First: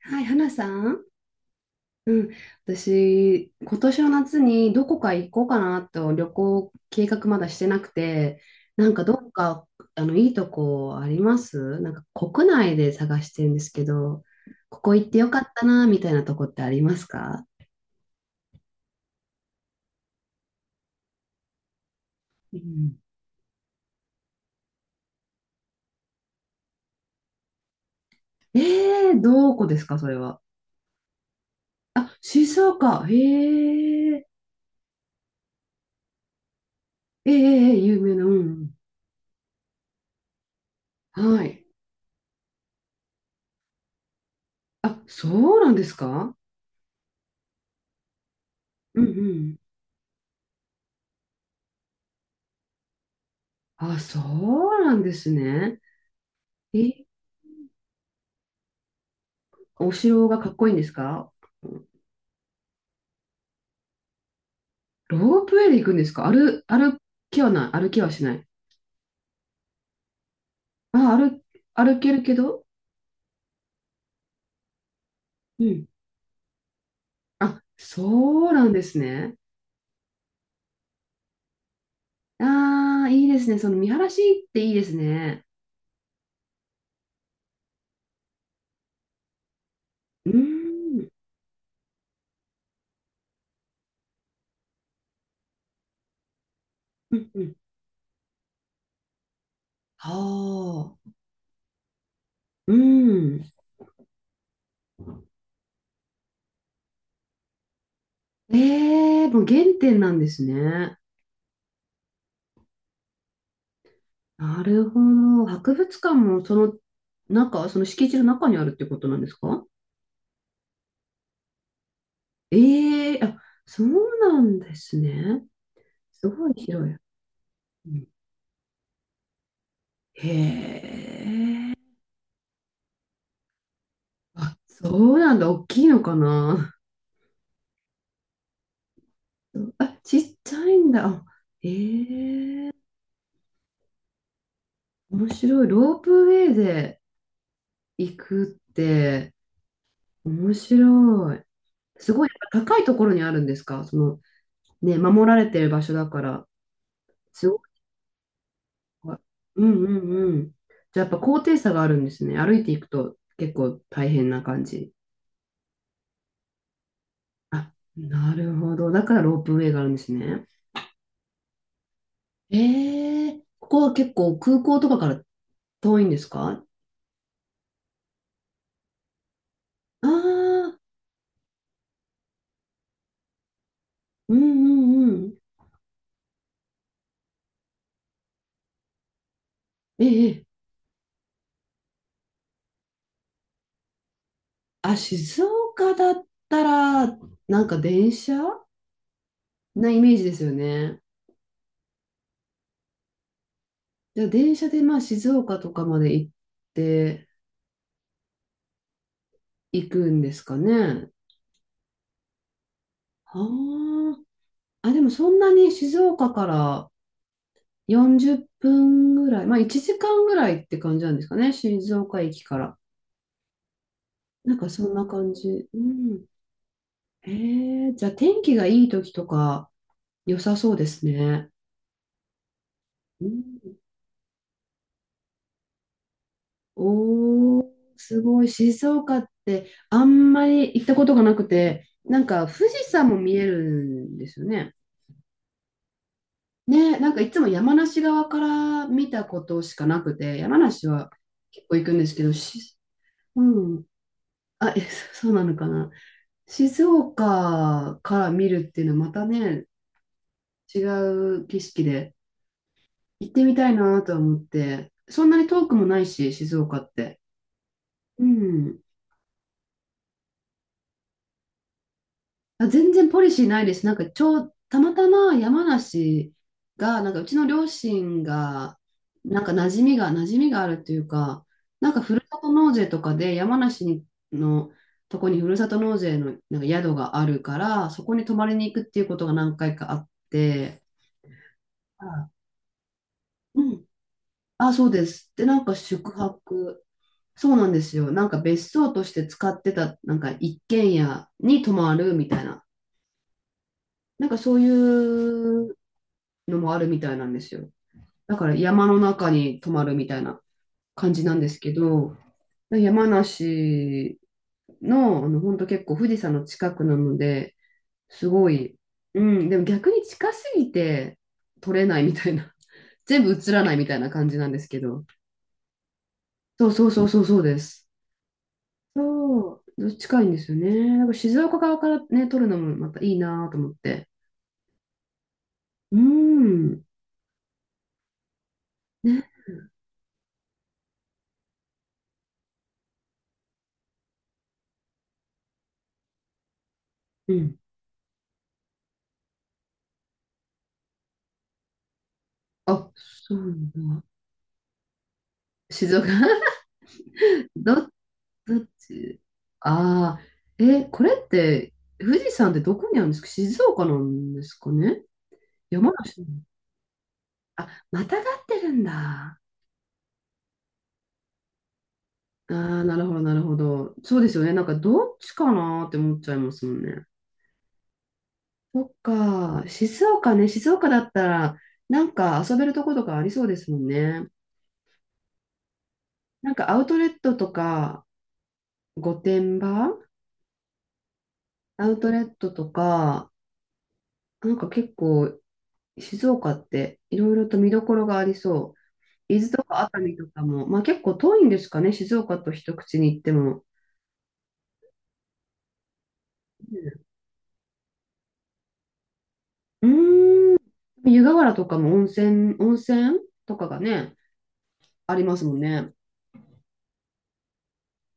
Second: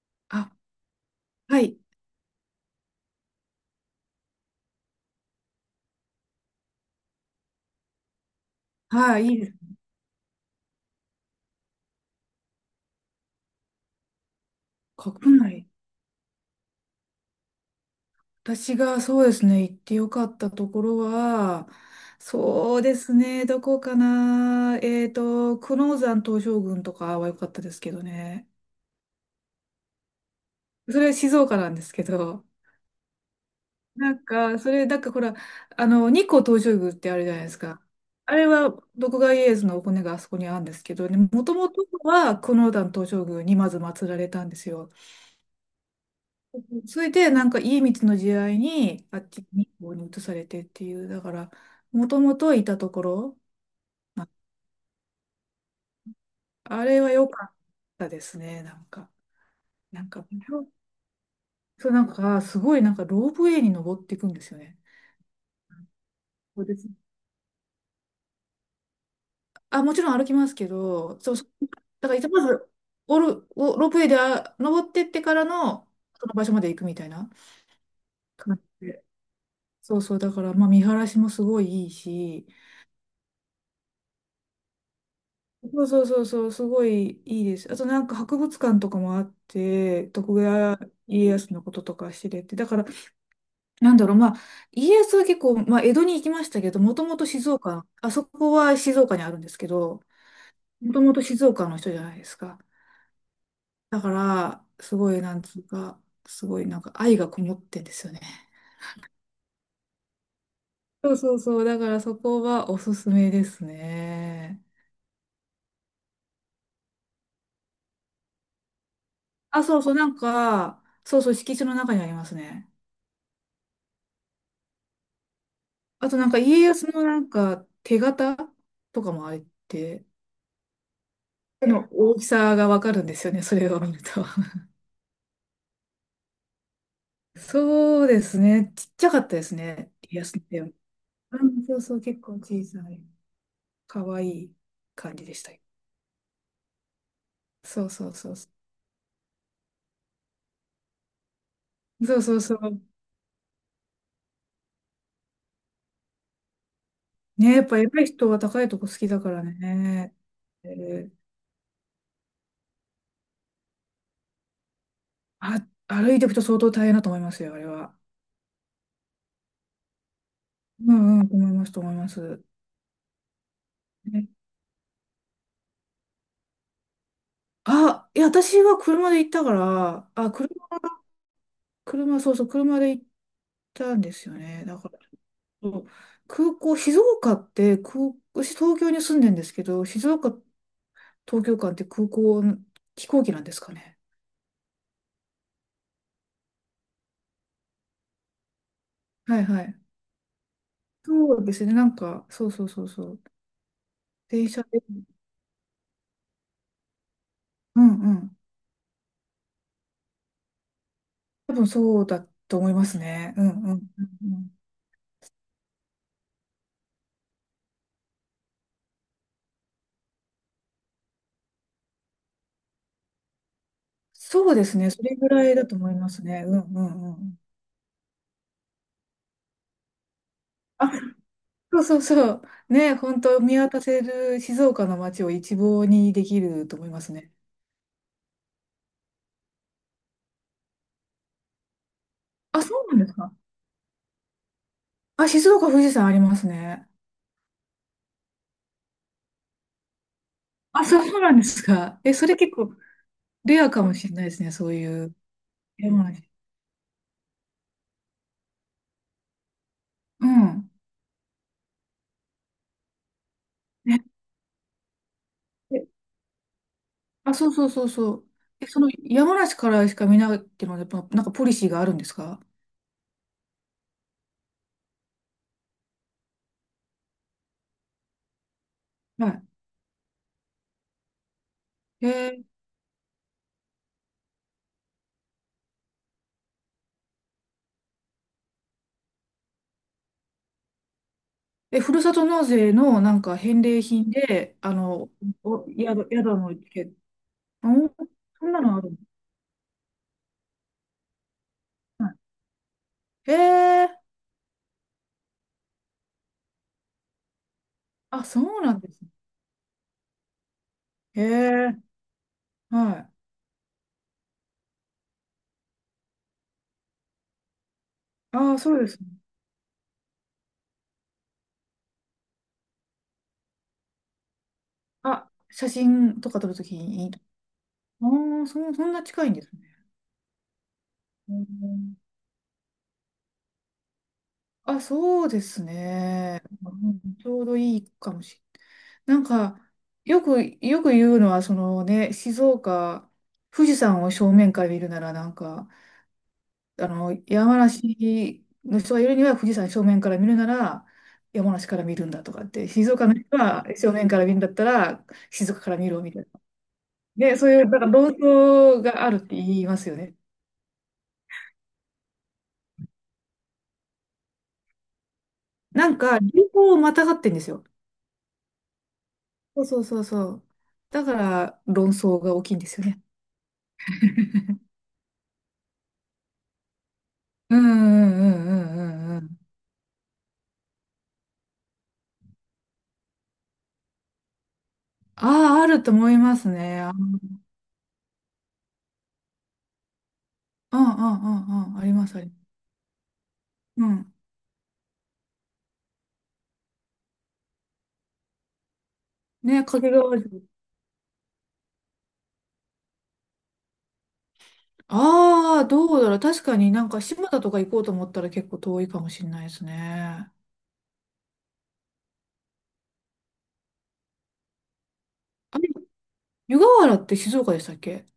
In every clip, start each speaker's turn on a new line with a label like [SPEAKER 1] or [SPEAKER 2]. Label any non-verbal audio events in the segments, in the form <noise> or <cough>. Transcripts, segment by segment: [SPEAKER 1] はい、花
[SPEAKER 2] あ、
[SPEAKER 1] さん。
[SPEAKER 2] はい、
[SPEAKER 1] うん。私、今年の夏にどこか行こうかなと旅行計画まだしてなくて、なんかど
[SPEAKER 2] はい、
[SPEAKER 1] っ
[SPEAKER 2] いいです。
[SPEAKER 1] か、あの、いいとこありますなんか国内で探してるんですけど、ここ行っ
[SPEAKER 2] 国
[SPEAKER 1] てよかった
[SPEAKER 2] 内。
[SPEAKER 1] な、みたいなとこってありますか？
[SPEAKER 2] 私がそうですね、行ってよかったところは、
[SPEAKER 1] う
[SPEAKER 2] そうで
[SPEAKER 1] ん、
[SPEAKER 2] すね、どこかな。久能山東照宮とかは良かったですけどね。
[SPEAKER 1] どこですか、それは。
[SPEAKER 2] それは静岡なんですけ
[SPEAKER 1] あ、
[SPEAKER 2] ど、
[SPEAKER 1] 静岡。へ
[SPEAKER 2] な
[SPEAKER 1] ー、
[SPEAKER 2] んか、それ、なんかほら、あの、日光東照宮ってあるじゃないですか。
[SPEAKER 1] 有名な、う
[SPEAKER 2] あれは、
[SPEAKER 1] ん。
[SPEAKER 2] 徳川家康のお骨があそこにあるんですけどね、
[SPEAKER 1] は
[SPEAKER 2] もと
[SPEAKER 1] い。
[SPEAKER 2] もとは久能山東照宮にまず祀られたんですよ。
[SPEAKER 1] あ、そうなんですか？
[SPEAKER 2] それで、なんか、家光の時代
[SPEAKER 1] うん
[SPEAKER 2] に、
[SPEAKER 1] う
[SPEAKER 2] あっち
[SPEAKER 1] ん。
[SPEAKER 2] に、こうに移されてっていう、だから、もともといたところ、
[SPEAKER 1] あ、そ
[SPEAKER 2] あ
[SPEAKER 1] うなんですね。
[SPEAKER 2] あれ
[SPEAKER 1] え、
[SPEAKER 2] は良かったですね、なんか。
[SPEAKER 1] お
[SPEAKER 2] なんか、
[SPEAKER 1] 城がかっこいいんですか？
[SPEAKER 2] そう、なんか、すごい、なんか、ロープウェイに登っていくんですよね。
[SPEAKER 1] ロープウェイで行くんですか？
[SPEAKER 2] そうです。
[SPEAKER 1] 歩きはない。歩きはしない。
[SPEAKER 2] あ、もちろん歩きますけ
[SPEAKER 1] あ、
[SPEAKER 2] ど、そう、そう、
[SPEAKER 1] 歩
[SPEAKER 2] だ
[SPEAKER 1] け
[SPEAKER 2] か
[SPEAKER 1] る
[SPEAKER 2] ら、
[SPEAKER 1] け
[SPEAKER 2] ま
[SPEAKER 1] ど、
[SPEAKER 2] ず、おる、お、ロープウェイで登ってってから
[SPEAKER 1] うん。
[SPEAKER 2] の、その場所まで行くみたいな
[SPEAKER 1] あ、そう
[SPEAKER 2] 感
[SPEAKER 1] なんで
[SPEAKER 2] じ
[SPEAKER 1] す
[SPEAKER 2] で。
[SPEAKER 1] ね。
[SPEAKER 2] そうそう、だから、まあ、見晴らしもすごいいいし、
[SPEAKER 1] ああ、いいですね。その見晴らしっていいですね。
[SPEAKER 2] そうそうそうそう、すごいいいです。あとなんか博物館とかもあって、
[SPEAKER 1] うー
[SPEAKER 2] 徳川
[SPEAKER 1] ん。
[SPEAKER 2] 家康のこととか知れて、だから、なんだろう、まあ、家康は結構、まあ、江戸に行きましたけど、もと
[SPEAKER 1] う
[SPEAKER 2] もと
[SPEAKER 1] んう
[SPEAKER 2] 静
[SPEAKER 1] ん。
[SPEAKER 2] 岡、あそこは静岡にあるんですけど、
[SPEAKER 1] は
[SPEAKER 2] もと
[SPEAKER 1] あ。
[SPEAKER 2] もと静岡の人じゃないですか。
[SPEAKER 1] うん。
[SPEAKER 2] だから、すごい、なんつうか、すごいなんか愛がこもってんですよね。
[SPEAKER 1] ええ、もう原点なんですね。
[SPEAKER 2] そうそうそう、だからそこはおすすめです
[SPEAKER 1] な
[SPEAKER 2] ね。
[SPEAKER 1] るほど。博物館もその中、その敷地の中にあるってことなんです
[SPEAKER 2] あ、
[SPEAKER 1] か？
[SPEAKER 2] そうそう、なんか、そうそう、敷地の中にありますね。
[SPEAKER 1] ええ、あ、そうなんですね。
[SPEAKER 2] あとな
[SPEAKER 1] す
[SPEAKER 2] んか
[SPEAKER 1] ごい
[SPEAKER 2] 家康
[SPEAKER 1] 広い。
[SPEAKER 2] のなんか
[SPEAKER 1] う
[SPEAKER 2] 手
[SPEAKER 1] ん、
[SPEAKER 2] 形とかもあれって、
[SPEAKER 1] へ
[SPEAKER 2] 手の
[SPEAKER 1] え。
[SPEAKER 2] 大きさがわかるんですよね、それを見ると。
[SPEAKER 1] あ、そうなんだ。大きいのかな。
[SPEAKER 2] <laughs> そうですね、ちっちゃかったですね、
[SPEAKER 1] あ、ち
[SPEAKER 2] 家
[SPEAKER 1] っ
[SPEAKER 2] 康の
[SPEAKER 1] ち
[SPEAKER 2] 手
[SPEAKER 1] ゃ
[SPEAKER 2] は。
[SPEAKER 1] いんだ。あ、
[SPEAKER 2] うん
[SPEAKER 1] へ
[SPEAKER 2] そうそう、結構小
[SPEAKER 1] え。
[SPEAKER 2] さい、かわいい感じ
[SPEAKER 1] 面
[SPEAKER 2] でした。
[SPEAKER 1] 白い。ロープウェイで
[SPEAKER 2] そうそう
[SPEAKER 1] 行
[SPEAKER 2] そうそ
[SPEAKER 1] くって面白い。
[SPEAKER 2] う。
[SPEAKER 1] す
[SPEAKER 2] そう
[SPEAKER 1] ごい、
[SPEAKER 2] そうそ
[SPEAKER 1] やっぱ高
[SPEAKER 2] う。
[SPEAKER 1] いところにあるんですか？その、ね、守られてる場所だから。す
[SPEAKER 2] ね、
[SPEAKER 1] ご
[SPEAKER 2] やっ
[SPEAKER 1] い。
[SPEAKER 2] ぱ偉い人は高いとこ好きだから
[SPEAKER 1] うんう
[SPEAKER 2] ね。
[SPEAKER 1] んうん。
[SPEAKER 2] え
[SPEAKER 1] じゃあやっ
[SPEAKER 2] ー、
[SPEAKER 1] ぱ高低差があるんですね。歩いていくと結構大変な感じ。
[SPEAKER 2] あ、歩いていくと相当大変だと思いますよ、あれ
[SPEAKER 1] あ、
[SPEAKER 2] は。
[SPEAKER 1] なるほど。だからロープウェイがあるんですね。
[SPEAKER 2] うんうん、思います。
[SPEAKER 1] ええ、ここは結
[SPEAKER 2] ね、
[SPEAKER 1] 構空港とかから遠いんですか？
[SPEAKER 2] あ、いや、私は車で行ったか
[SPEAKER 1] ああ
[SPEAKER 2] ら、あ、
[SPEAKER 1] ー、
[SPEAKER 2] そうそう、車で行ったんです
[SPEAKER 1] う
[SPEAKER 2] よ
[SPEAKER 1] ん
[SPEAKER 2] ね。
[SPEAKER 1] う
[SPEAKER 2] だから、
[SPEAKER 1] んうん。
[SPEAKER 2] そう、空港、静岡って空、私東京に住んでんですけど、
[SPEAKER 1] え
[SPEAKER 2] 静岡、
[SPEAKER 1] え、
[SPEAKER 2] 東京間って空港、飛行機なんですかね。
[SPEAKER 1] あ、静岡だったら、なんか電車
[SPEAKER 2] はいはい。
[SPEAKER 1] なイメージですよね。
[SPEAKER 2] そうですね、なんか、そうそうそうそう。
[SPEAKER 1] じゃあ
[SPEAKER 2] 電
[SPEAKER 1] 電
[SPEAKER 2] 車
[SPEAKER 1] 車で
[SPEAKER 2] で、
[SPEAKER 1] まあ静岡とかまで行って
[SPEAKER 2] うんうん。
[SPEAKER 1] 行くんですかね。
[SPEAKER 2] 多分そうだと思いますね。うんうんうん
[SPEAKER 1] は
[SPEAKER 2] うん。
[SPEAKER 1] あ。あ、でもそんなに静岡から40分ぐらい、まあ1時間ぐらいって感じなんですかね。静岡駅から。
[SPEAKER 2] そ
[SPEAKER 1] な
[SPEAKER 2] う
[SPEAKER 1] ん
[SPEAKER 2] で
[SPEAKER 1] か
[SPEAKER 2] す
[SPEAKER 1] そ
[SPEAKER 2] ね、
[SPEAKER 1] ん
[SPEAKER 2] そ
[SPEAKER 1] な
[SPEAKER 2] れぐ
[SPEAKER 1] 感じ。
[SPEAKER 2] らいだと
[SPEAKER 1] う
[SPEAKER 2] 思います
[SPEAKER 1] ん。
[SPEAKER 2] ね。うんうんうん。
[SPEAKER 1] ええ、じゃあ天気がいい時とか良さそうで
[SPEAKER 2] あ、
[SPEAKER 1] すね。
[SPEAKER 2] そうそうそう。ね、本
[SPEAKER 1] う
[SPEAKER 2] 当見
[SPEAKER 1] ん、
[SPEAKER 2] 渡せる静岡の街を一望にできると思いますね。
[SPEAKER 1] おー、すごい。静岡ってあんまり行ったことがなくて、なんか
[SPEAKER 2] あ、
[SPEAKER 1] 富
[SPEAKER 2] そ
[SPEAKER 1] 士
[SPEAKER 2] うなんで
[SPEAKER 1] 山
[SPEAKER 2] す
[SPEAKER 1] も
[SPEAKER 2] か。
[SPEAKER 1] 見えるんですよね。
[SPEAKER 2] あ、静岡、富士山ありますね。
[SPEAKER 1] ね、なんかいつも山梨側から見たことしかなくて、山
[SPEAKER 2] あ、
[SPEAKER 1] 梨
[SPEAKER 2] そ
[SPEAKER 1] は
[SPEAKER 2] うなんです
[SPEAKER 1] 結構行くん
[SPEAKER 2] か。
[SPEAKER 1] です
[SPEAKER 2] え、
[SPEAKER 1] け
[SPEAKER 2] そ
[SPEAKER 1] ど、
[SPEAKER 2] れ結構
[SPEAKER 1] う
[SPEAKER 2] レアか
[SPEAKER 1] ん。
[SPEAKER 2] もしれないですね、そ
[SPEAKER 1] あ、
[SPEAKER 2] う
[SPEAKER 1] え、
[SPEAKER 2] いう
[SPEAKER 1] そうなのかな。
[SPEAKER 2] 山梨。
[SPEAKER 1] 静岡から見るっていうのはまたね、
[SPEAKER 2] うん。
[SPEAKER 1] 違う景色で。行ってみたい
[SPEAKER 2] ね
[SPEAKER 1] なとは思って、そんなに遠く
[SPEAKER 2] え、
[SPEAKER 1] もないし、静岡って。
[SPEAKER 2] あ、そうそうそうそ
[SPEAKER 1] う
[SPEAKER 2] う。え、
[SPEAKER 1] ん。
[SPEAKER 2] その山梨からしか見ないっていうのは、やっぱなんかポリシーがあるんですか？
[SPEAKER 1] あ、全然ポリシーないです。なんか、ちょう、たまたま山梨が、なんか、うちの両親が、な
[SPEAKER 2] は
[SPEAKER 1] んか、馴染みがあるというか、なんか、
[SPEAKER 2] い。
[SPEAKER 1] ふる
[SPEAKER 2] え
[SPEAKER 1] さ
[SPEAKER 2] ー、
[SPEAKER 1] と納税とかで、山梨にのとこにふるさと納税のなんか宿があるから、そこに泊まりに行くっていうことが何回かあって、
[SPEAKER 2] え、ふるさと
[SPEAKER 1] あ、
[SPEAKER 2] 納税のなんか
[SPEAKER 1] う
[SPEAKER 2] 返礼
[SPEAKER 1] ん。
[SPEAKER 2] 品で、
[SPEAKER 1] あ、
[SPEAKER 2] あ
[SPEAKER 1] そうで
[SPEAKER 2] の、
[SPEAKER 1] す。で、なんか、
[SPEAKER 2] 宿、
[SPEAKER 1] 宿
[SPEAKER 2] 宿の
[SPEAKER 1] 泊。
[SPEAKER 2] け、
[SPEAKER 1] そうな
[SPEAKER 2] う
[SPEAKER 1] んで
[SPEAKER 2] ん、
[SPEAKER 1] すよ。なんか
[SPEAKER 2] そんな
[SPEAKER 1] 別
[SPEAKER 2] のある
[SPEAKER 1] 荘
[SPEAKER 2] の？
[SPEAKER 1] として使ってた、なんか一軒家に泊ま
[SPEAKER 2] は
[SPEAKER 1] るみたいな、
[SPEAKER 2] い。へえー、
[SPEAKER 1] なんかそういうのもあるみたいなんですよ。
[SPEAKER 2] あ、
[SPEAKER 1] だ
[SPEAKER 2] そ
[SPEAKER 1] から
[SPEAKER 2] うなん
[SPEAKER 1] 山
[SPEAKER 2] で
[SPEAKER 1] の
[SPEAKER 2] すね。
[SPEAKER 1] 中に泊まるみたいな感
[SPEAKER 2] へ
[SPEAKER 1] じなんですけ
[SPEAKER 2] え
[SPEAKER 1] ど、
[SPEAKER 2] ー、はい。
[SPEAKER 1] 山梨の、あの、本当結構富士山の近くなので、すご
[SPEAKER 2] ああ、そ
[SPEAKER 1] い、
[SPEAKER 2] うですね。
[SPEAKER 1] うん、でも逆に近すぎて撮れないみたいな、<laughs> 全部映らないみたいな感じなんですけど、
[SPEAKER 2] あ、写真とか撮ると
[SPEAKER 1] そう
[SPEAKER 2] き
[SPEAKER 1] そうそ
[SPEAKER 2] にい
[SPEAKER 1] う
[SPEAKER 2] いと、
[SPEAKER 1] そうそうです。
[SPEAKER 2] ああ、そんな近いんですね。
[SPEAKER 1] そう、近いんですよね。なんか
[SPEAKER 2] う
[SPEAKER 1] 静岡側か
[SPEAKER 2] ん、
[SPEAKER 1] らね、撮るのもまたいいなと思って。
[SPEAKER 2] あ、そうです
[SPEAKER 1] うー
[SPEAKER 2] ね。
[SPEAKER 1] ん。
[SPEAKER 2] うん、ちょうどいいかもしれない。な
[SPEAKER 1] ね。
[SPEAKER 2] んか、よく言うのは、そのね、静岡、富士山を正面から見るなら、なんか、あの、
[SPEAKER 1] う
[SPEAKER 2] 山
[SPEAKER 1] ん。
[SPEAKER 2] 梨の人がいるには、富士山正面から見るなら、山梨から見るんだとかって、
[SPEAKER 1] あ、
[SPEAKER 2] 静岡の
[SPEAKER 1] そ
[SPEAKER 2] 人
[SPEAKER 1] うな
[SPEAKER 2] は
[SPEAKER 1] ん
[SPEAKER 2] 正
[SPEAKER 1] だ。
[SPEAKER 2] 面から見るんだったら、静岡から
[SPEAKER 1] 静
[SPEAKER 2] 見ろ
[SPEAKER 1] 岡。
[SPEAKER 2] みたいな。で、そ
[SPEAKER 1] <laughs>
[SPEAKER 2] ういう、
[SPEAKER 1] ど、
[SPEAKER 2] なんか論
[SPEAKER 1] どっ
[SPEAKER 2] 争があるっ
[SPEAKER 1] ち、
[SPEAKER 2] て言いますよね。
[SPEAKER 1] ああー、え、これって、富士山ってどこにあるんですか？静岡なんですかね？山梨なの？
[SPEAKER 2] 流行をまたがってんですよ。
[SPEAKER 1] あ、またがってるんだ。
[SPEAKER 2] そうそうそうそう。だから、論争が大き
[SPEAKER 1] あ
[SPEAKER 2] いんです
[SPEAKER 1] あ、
[SPEAKER 2] よ
[SPEAKER 1] な
[SPEAKER 2] ね。
[SPEAKER 1] るほど、なるほど。そうですよね。なんかどっちかなって思っちゃいますもんね。
[SPEAKER 2] うんうんうんうん
[SPEAKER 1] そっ
[SPEAKER 2] うんうん。
[SPEAKER 1] か、静岡ね、静岡だったら、なんか遊べるとことかありそうですもんね。
[SPEAKER 2] ああ、あると思います
[SPEAKER 1] なんかア
[SPEAKER 2] ね。
[SPEAKER 1] ウ
[SPEAKER 2] あ、う
[SPEAKER 1] トレットとか、御殿場
[SPEAKER 2] んうんうんうん。あ
[SPEAKER 1] ア
[SPEAKER 2] り
[SPEAKER 1] ウ
[SPEAKER 2] ま
[SPEAKER 1] ト
[SPEAKER 2] す、あ
[SPEAKER 1] レ
[SPEAKER 2] りま
[SPEAKER 1] ッ
[SPEAKER 2] す。
[SPEAKER 1] トとか、
[SPEAKER 2] うん。
[SPEAKER 1] なんか結構、静岡っていろいろと見どころがありそう。伊豆
[SPEAKER 2] ね、
[SPEAKER 1] とか熱
[SPEAKER 2] 掛
[SPEAKER 1] 海
[SPEAKER 2] 川
[SPEAKER 1] と
[SPEAKER 2] 城。
[SPEAKER 1] かも、まあ結構遠いんですかね、静岡と一口に行っても。
[SPEAKER 2] ああ、どうだろう。確かになんか島田とか行こうと思ったら結構遠いかもしれないです
[SPEAKER 1] う
[SPEAKER 2] ね。
[SPEAKER 1] ん、うーん、湯河原とかも温泉とかがね、ありますも
[SPEAKER 2] あ
[SPEAKER 1] ん
[SPEAKER 2] れ、
[SPEAKER 1] ね。
[SPEAKER 2] 湯河原って静岡でしたっけ？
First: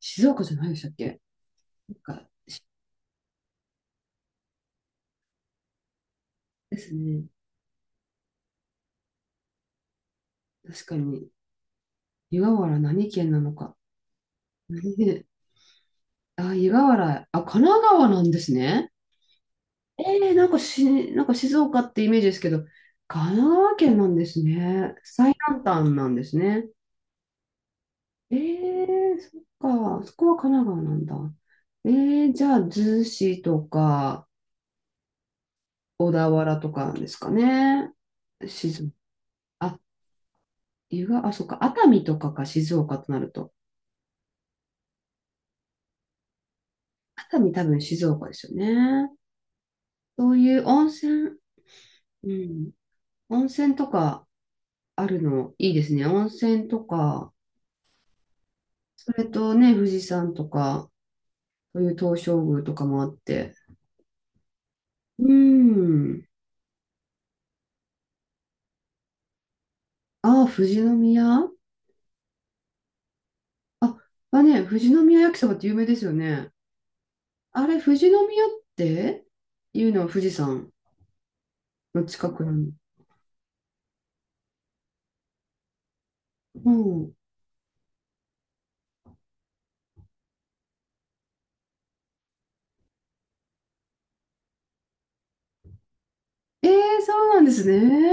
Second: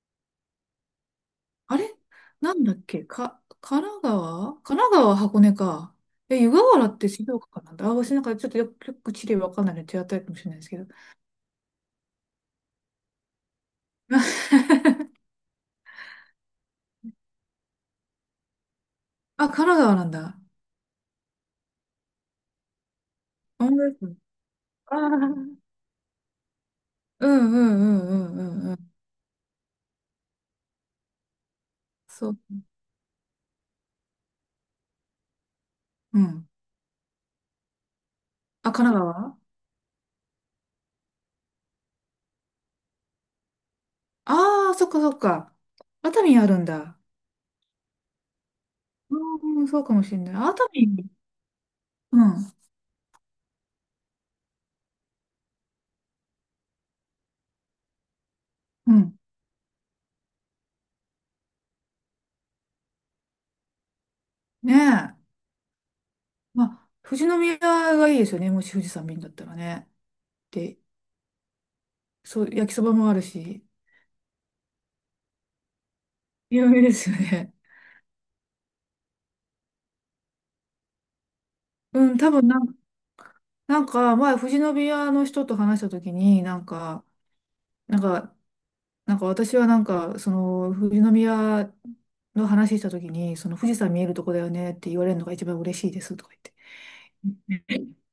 [SPEAKER 1] 静岡じゃないでしたっけ？
[SPEAKER 2] あれ、
[SPEAKER 1] なんか、
[SPEAKER 2] なんだっけか、神奈川、箱根か。え、湯河
[SPEAKER 1] で
[SPEAKER 2] 原
[SPEAKER 1] す
[SPEAKER 2] って
[SPEAKER 1] ね。
[SPEAKER 2] 静岡かなんだ。あ、私なんかちょっとよく、よく地理わかんないので手当たりかもしれないですけ
[SPEAKER 1] 確
[SPEAKER 2] ど。
[SPEAKER 1] かに。湯河原何県なのか。
[SPEAKER 2] <laughs>
[SPEAKER 1] ね、あ、湯河原、あ、神奈川なんですね。
[SPEAKER 2] あ、神奈川
[SPEAKER 1] え
[SPEAKER 2] なんだ。
[SPEAKER 1] なんかなんか静岡ってイメージですけど、神奈川
[SPEAKER 2] 本当
[SPEAKER 1] 県
[SPEAKER 2] です
[SPEAKER 1] な
[SPEAKER 2] ね。
[SPEAKER 1] んですね。
[SPEAKER 2] あ
[SPEAKER 1] 最
[SPEAKER 2] ー、
[SPEAKER 1] 南端なんですね。
[SPEAKER 2] うんうんうんうんうんうん。
[SPEAKER 1] そっか、そこは神奈川なんだ。え
[SPEAKER 2] そう。
[SPEAKER 1] じゃあ、逗子とか、小
[SPEAKER 2] う
[SPEAKER 1] 田
[SPEAKER 2] ん。
[SPEAKER 1] 原とかなんですかね。
[SPEAKER 2] あ、
[SPEAKER 1] 静
[SPEAKER 2] 神奈川。
[SPEAKER 1] 岡。あ、あ、そっか、熱海とかか、静岡となると。
[SPEAKER 2] ああー、そっかそっか。熱海あるんだ。
[SPEAKER 1] 熱海多分静岡ですよね。
[SPEAKER 2] うん、そうかもしれ
[SPEAKER 1] そ
[SPEAKER 2] ない。
[SPEAKER 1] うい
[SPEAKER 2] 熱
[SPEAKER 1] う温
[SPEAKER 2] 海。
[SPEAKER 1] 泉、
[SPEAKER 2] う
[SPEAKER 1] う
[SPEAKER 2] ん。
[SPEAKER 1] ん、温泉とかあるのいいですね。温泉とか、
[SPEAKER 2] う
[SPEAKER 1] そ
[SPEAKER 2] ん。
[SPEAKER 1] れとね、富士山とか、そういう東照宮とかもあって。
[SPEAKER 2] ね
[SPEAKER 1] う
[SPEAKER 2] え。
[SPEAKER 1] ーん。
[SPEAKER 2] まあ、富士宮がいいですよね。もし富士山見るんだったらね。
[SPEAKER 1] ああ、富
[SPEAKER 2] で、
[SPEAKER 1] 士宮。
[SPEAKER 2] そう、焼きそばもあるし。
[SPEAKER 1] あ、ね、富士宮焼きそばって有名ですよね。
[SPEAKER 2] 有名ですよね。
[SPEAKER 1] あれ、富士宮っていうのは富士山
[SPEAKER 2] <laughs>
[SPEAKER 1] の
[SPEAKER 2] うん、
[SPEAKER 1] 近
[SPEAKER 2] 多
[SPEAKER 1] く
[SPEAKER 2] 分
[SPEAKER 1] な
[SPEAKER 2] な
[SPEAKER 1] の。
[SPEAKER 2] ん、なんか前、富士宮の人と話したときに、なん
[SPEAKER 1] う
[SPEAKER 2] か、
[SPEAKER 1] ん。
[SPEAKER 2] なんか、なんか私はなんか、その、富士宮の話したときに、その富士山見えるとこだよねって言われるのが一番嬉しいですとか言って。
[SPEAKER 1] ええ、そうなんです
[SPEAKER 2] <laughs>
[SPEAKER 1] ね。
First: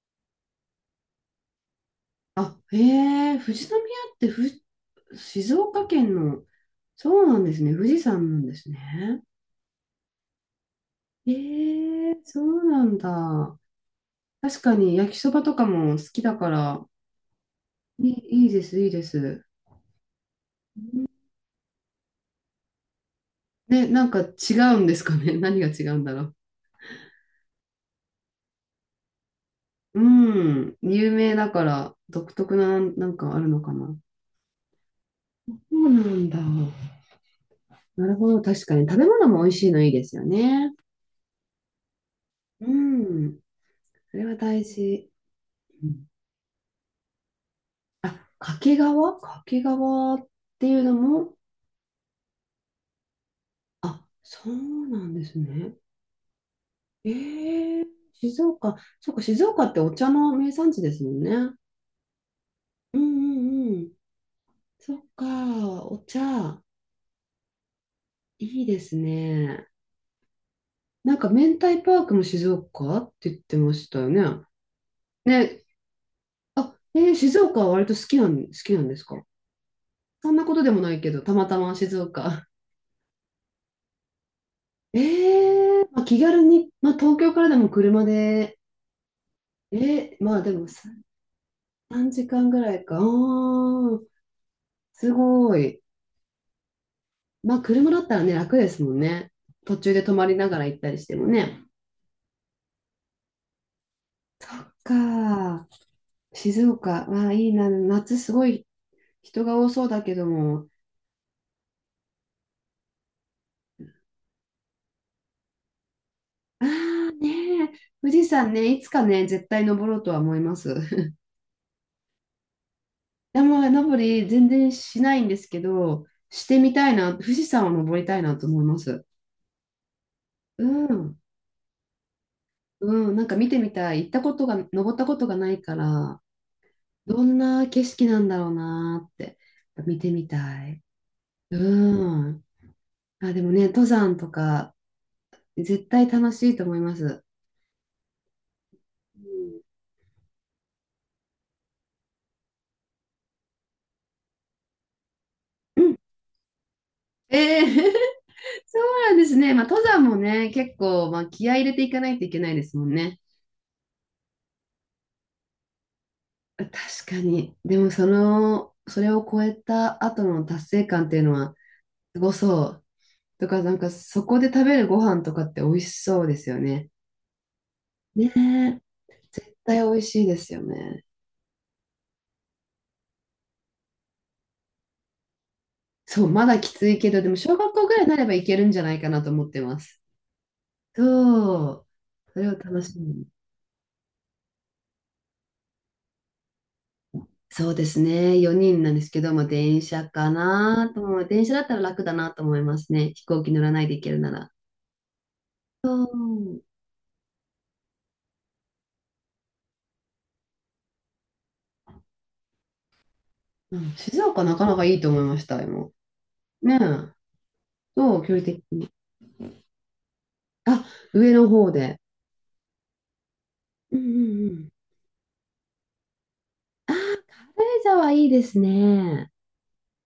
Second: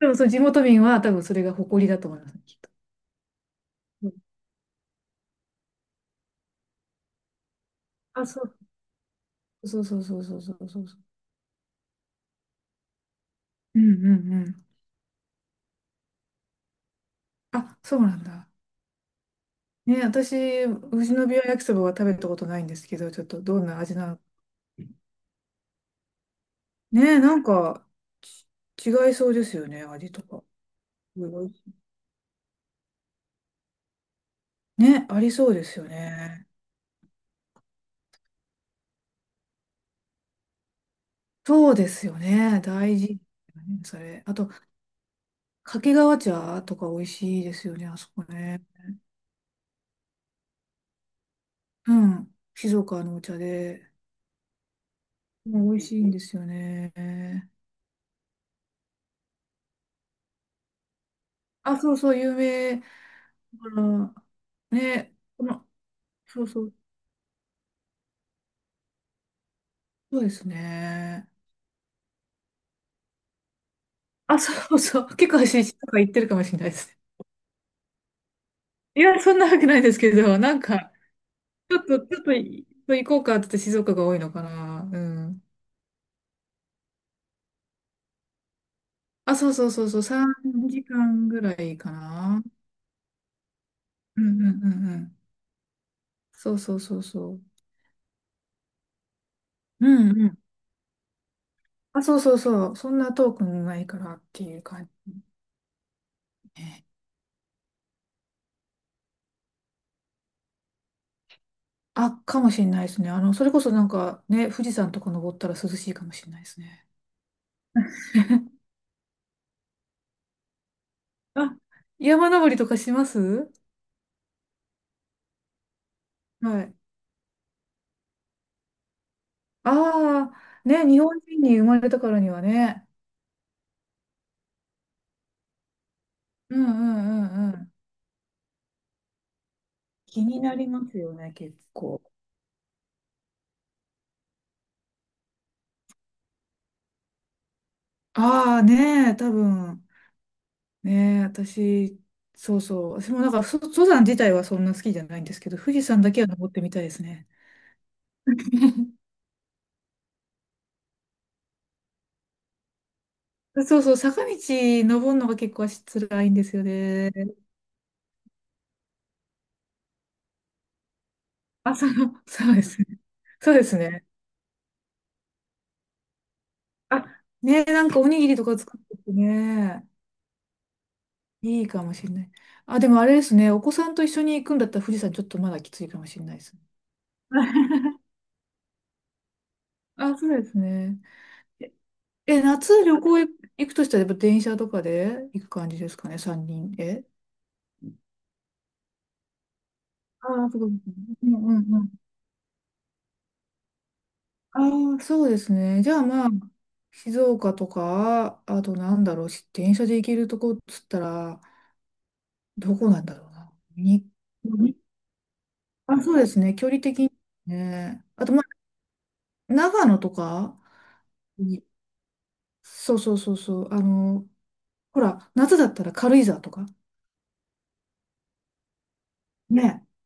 [SPEAKER 2] でも、その地元民は多分それが誇りだと思いますね、き
[SPEAKER 1] あ、
[SPEAKER 2] っと。
[SPEAKER 1] へえ、富士宮
[SPEAKER 2] うん、
[SPEAKER 1] って静岡県の、そうなんですね。富士
[SPEAKER 2] あ、
[SPEAKER 1] 山な
[SPEAKER 2] そ
[SPEAKER 1] んで
[SPEAKER 2] う、
[SPEAKER 1] すね。
[SPEAKER 2] そうそうそうそうそうそうそう。
[SPEAKER 1] ええ、そうなんだ。
[SPEAKER 2] うんうんう
[SPEAKER 1] 確
[SPEAKER 2] ん。
[SPEAKER 1] かに焼きそばとかも好きだから、
[SPEAKER 2] あ、そうなん
[SPEAKER 1] い
[SPEAKER 2] だ。
[SPEAKER 1] いです、いいです。
[SPEAKER 2] ね、私、富士宮焼きそばは食べたことないんですけど、ちょっとどんな
[SPEAKER 1] ね、
[SPEAKER 2] 味
[SPEAKER 1] な
[SPEAKER 2] な
[SPEAKER 1] んか
[SPEAKER 2] の？
[SPEAKER 1] 違うんですかね。<laughs> 何が違うんだろう。
[SPEAKER 2] ねえ、なんか、違いそうですよね、
[SPEAKER 1] う
[SPEAKER 2] 味とか。
[SPEAKER 1] ん、有
[SPEAKER 2] す
[SPEAKER 1] 名
[SPEAKER 2] ご
[SPEAKER 1] だ
[SPEAKER 2] い
[SPEAKER 1] から独特な、なんかあるのかな。
[SPEAKER 2] ね、ありそうで
[SPEAKER 1] そ
[SPEAKER 2] すよ
[SPEAKER 1] うなんだ。
[SPEAKER 2] ね。
[SPEAKER 1] なるほど、確かに。食べ物も美味しいのいいですよね。
[SPEAKER 2] そうですよね、
[SPEAKER 1] う
[SPEAKER 2] 大事。ね、
[SPEAKER 1] ん、
[SPEAKER 2] そ
[SPEAKER 1] そ
[SPEAKER 2] れ。
[SPEAKER 1] れ
[SPEAKER 2] あ
[SPEAKER 1] は
[SPEAKER 2] と、
[SPEAKER 1] 大事。う
[SPEAKER 2] 掛
[SPEAKER 1] ん、
[SPEAKER 2] 川茶とか美味しいですよね、あそこね。
[SPEAKER 1] 掛川っていうのも、
[SPEAKER 2] うん、静岡のお茶で。
[SPEAKER 1] あ、そうなんです
[SPEAKER 2] もう
[SPEAKER 1] ね。
[SPEAKER 2] 美味しいんですよね。
[SPEAKER 1] え、静岡、そっか、静岡ってお茶の名産地ですもんね。
[SPEAKER 2] あ、そうそう、有名。だか
[SPEAKER 1] うんうんうん。
[SPEAKER 2] ら
[SPEAKER 1] そっ
[SPEAKER 2] ね、この、
[SPEAKER 1] か、お
[SPEAKER 2] そう
[SPEAKER 1] 茶、
[SPEAKER 2] そう、
[SPEAKER 1] いいですね。
[SPEAKER 2] そうです
[SPEAKER 1] なんか、
[SPEAKER 2] ね。
[SPEAKER 1] 明太パークも静岡って言ってましたよね。
[SPEAKER 2] あ、そうそう、結構
[SPEAKER 1] ね、
[SPEAKER 2] 私、とか言ってるかもしれない
[SPEAKER 1] あ、
[SPEAKER 2] ですね。
[SPEAKER 1] 静岡は割と好きなんで
[SPEAKER 2] い
[SPEAKER 1] す
[SPEAKER 2] や、
[SPEAKER 1] か？
[SPEAKER 2] そんなわけないですけ
[SPEAKER 1] そん
[SPEAKER 2] ど、
[SPEAKER 1] な
[SPEAKER 2] な
[SPEAKER 1] こ
[SPEAKER 2] ん
[SPEAKER 1] とでもな
[SPEAKER 2] か、
[SPEAKER 1] いけど、たまたま静
[SPEAKER 2] ちょっと
[SPEAKER 1] 岡。
[SPEAKER 2] い、行こうかって言って静岡が多いのかな。う
[SPEAKER 1] え
[SPEAKER 2] ん。
[SPEAKER 1] え、まあ、気軽に、まあ、東京からでも車で、
[SPEAKER 2] あ、そうそう
[SPEAKER 1] え
[SPEAKER 2] そうそう、3
[SPEAKER 1] まあでもさ
[SPEAKER 2] 時間ぐらいか
[SPEAKER 1] 3時
[SPEAKER 2] な。
[SPEAKER 1] 間ぐらいか。ああ、
[SPEAKER 2] うんうんうんう
[SPEAKER 1] す
[SPEAKER 2] ん。
[SPEAKER 1] ごい。
[SPEAKER 2] そうそうそうそ
[SPEAKER 1] まあ、
[SPEAKER 2] う。
[SPEAKER 1] 車だったらね、楽ですもんね。途
[SPEAKER 2] う
[SPEAKER 1] 中で泊
[SPEAKER 2] ん
[SPEAKER 1] ま
[SPEAKER 2] う
[SPEAKER 1] り
[SPEAKER 2] ん。
[SPEAKER 1] ながら行ったりしてもね。
[SPEAKER 2] あ、そうそうそう。そんな遠くもないからって
[SPEAKER 1] そ
[SPEAKER 2] いう
[SPEAKER 1] っ
[SPEAKER 2] 感
[SPEAKER 1] か。
[SPEAKER 2] じ
[SPEAKER 1] 静
[SPEAKER 2] ね。
[SPEAKER 1] 岡。わあ、いいな。夏すごい人が多そうだけども。
[SPEAKER 2] あ、かもしれないですね。あの、それこそなんかね、富士山とか登ったら涼しいかもしれないです
[SPEAKER 1] あ
[SPEAKER 2] ね。
[SPEAKER 1] あ、ねえ。富士山
[SPEAKER 2] <laughs>
[SPEAKER 1] ね、いつかね、絶対登ろうとは思います。<laughs>
[SPEAKER 2] あ、山登りとかします？
[SPEAKER 1] 山登り全然しないんですけど、して
[SPEAKER 2] は
[SPEAKER 1] み
[SPEAKER 2] い。
[SPEAKER 1] たいな。富士山を登りたいなと思います。
[SPEAKER 2] あ
[SPEAKER 1] う
[SPEAKER 2] あ、ね、日
[SPEAKER 1] ん。
[SPEAKER 2] 本人に生まれたからにはね。
[SPEAKER 1] うん。なんか見てみたい。行ったことが、登ったことがないから、
[SPEAKER 2] うんう
[SPEAKER 1] ど
[SPEAKER 2] ん
[SPEAKER 1] ん
[SPEAKER 2] うんう
[SPEAKER 1] な
[SPEAKER 2] ん。
[SPEAKER 1] 景色なんだろうなーって、見て
[SPEAKER 2] 気
[SPEAKER 1] み
[SPEAKER 2] になり
[SPEAKER 1] た
[SPEAKER 2] ま
[SPEAKER 1] い。
[SPEAKER 2] すよね、結構。
[SPEAKER 1] うん。あ、でもね、登山とか、絶対楽しいと思います。
[SPEAKER 2] ああねえ、
[SPEAKER 1] う
[SPEAKER 2] 多
[SPEAKER 1] ん。
[SPEAKER 2] 分ねえ、私、そうそう、私もなんか登山自体はそんな好きじゃないんですけど、富
[SPEAKER 1] う
[SPEAKER 2] 士
[SPEAKER 1] ん、
[SPEAKER 2] 山だけは登ってみたいですね。
[SPEAKER 1] えー <laughs> そうなん
[SPEAKER 2] <laughs>
[SPEAKER 1] ですね。まあ、登山もね、結構、まあ、気合い入れていかないといけないですもんね。
[SPEAKER 2] そうそう、坂道登るのが結構足辛いんですよ
[SPEAKER 1] 確
[SPEAKER 2] ね。
[SPEAKER 1] かに。でも、その、それを超えた後の達成感っていうのは、
[SPEAKER 2] あ、
[SPEAKER 1] すご
[SPEAKER 2] そうで
[SPEAKER 1] そ
[SPEAKER 2] す
[SPEAKER 1] う。
[SPEAKER 2] ね。
[SPEAKER 1] と
[SPEAKER 2] そう
[SPEAKER 1] か、
[SPEAKER 2] で
[SPEAKER 1] な
[SPEAKER 2] す
[SPEAKER 1] んか、
[SPEAKER 2] ね。
[SPEAKER 1] そこで食べるご飯とかって美味しそうですよね。
[SPEAKER 2] あ、ねえ、なんかおに
[SPEAKER 1] ね
[SPEAKER 2] ぎりとか作
[SPEAKER 1] え。
[SPEAKER 2] ってて
[SPEAKER 1] 絶対
[SPEAKER 2] ね、
[SPEAKER 1] 美味しいですよね。
[SPEAKER 2] いいかもしれない。あ、でもあれですね、お子さんと一緒に行くんだったら富士山ちょっとまだきついかもし
[SPEAKER 1] そ
[SPEAKER 2] れ
[SPEAKER 1] う、
[SPEAKER 2] ないで
[SPEAKER 1] ま
[SPEAKER 2] す。
[SPEAKER 1] だきついけど、でも、小学
[SPEAKER 2] <laughs>
[SPEAKER 1] 校ぐらいになればいけるんじゃないかなと思ってます。
[SPEAKER 2] あ、そうですね。
[SPEAKER 1] そう。そ
[SPEAKER 2] え、
[SPEAKER 1] れを楽
[SPEAKER 2] 夏
[SPEAKER 1] し
[SPEAKER 2] 旅
[SPEAKER 1] み
[SPEAKER 2] 行
[SPEAKER 1] に。
[SPEAKER 2] 行行くとしたら、やっぱ電車とかで行く感じですかね、三人で。
[SPEAKER 1] そうですね。4人なんですけど、も電車か
[SPEAKER 2] ああ、そうです
[SPEAKER 1] な
[SPEAKER 2] ね。
[SPEAKER 1] と思う。
[SPEAKER 2] う
[SPEAKER 1] 電
[SPEAKER 2] ん
[SPEAKER 1] 車だ
[SPEAKER 2] う
[SPEAKER 1] ったら
[SPEAKER 2] んう
[SPEAKER 1] 楽だなと思いますね。飛行機乗らないで行けるなら。
[SPEAKER 2] ん。ああ、そうですね。
[SPEAKER 1] う
[SPEAKER 2] じゃあまあ、
[SPEAKER 1] ん。
[SPEAKER 2] 静岡とか、あとなんだろう、電車で行けるとこっつったら、どこなんだろうな。
[SPEAKER 1] うん、
[SPEAKER 2] に、
[SPEAKER 1] 静岡なかな
[SPEAKER 2] に、
[SPEAKER 1] かいいと思いました、今。
[SPEAKER 2] あ、そうですね。距
[SPEAKER 1] ねえ。
[SPEAKER 2] 離的にね。
[SPEAKER 1] そ
[SPEAKER 2] あ
[SPEAKER 1] う、
[SPEAKER 2] と
[SPEAKER 1] 距
[SPEAKER 2] ま
[SPEAKER 1] 離的に。
[SPEAKER 2] あ、長野とか、
[SPEAKER 1] あ、上の
[SPEAKER 2] に、
[SPEAKER 1] 方で。
[SPEAKER 2] そうそうそうそう。あ
[SPEAKER 1] うんう
[SPEAKER 2] の、
[SPEAKER 1] んうん。
[SPEAKER 2] ほら、夏だったら軽井沢とか。
[SPEAKER 1] 軽井沢いいですね。
[SPEAKER 2] ね。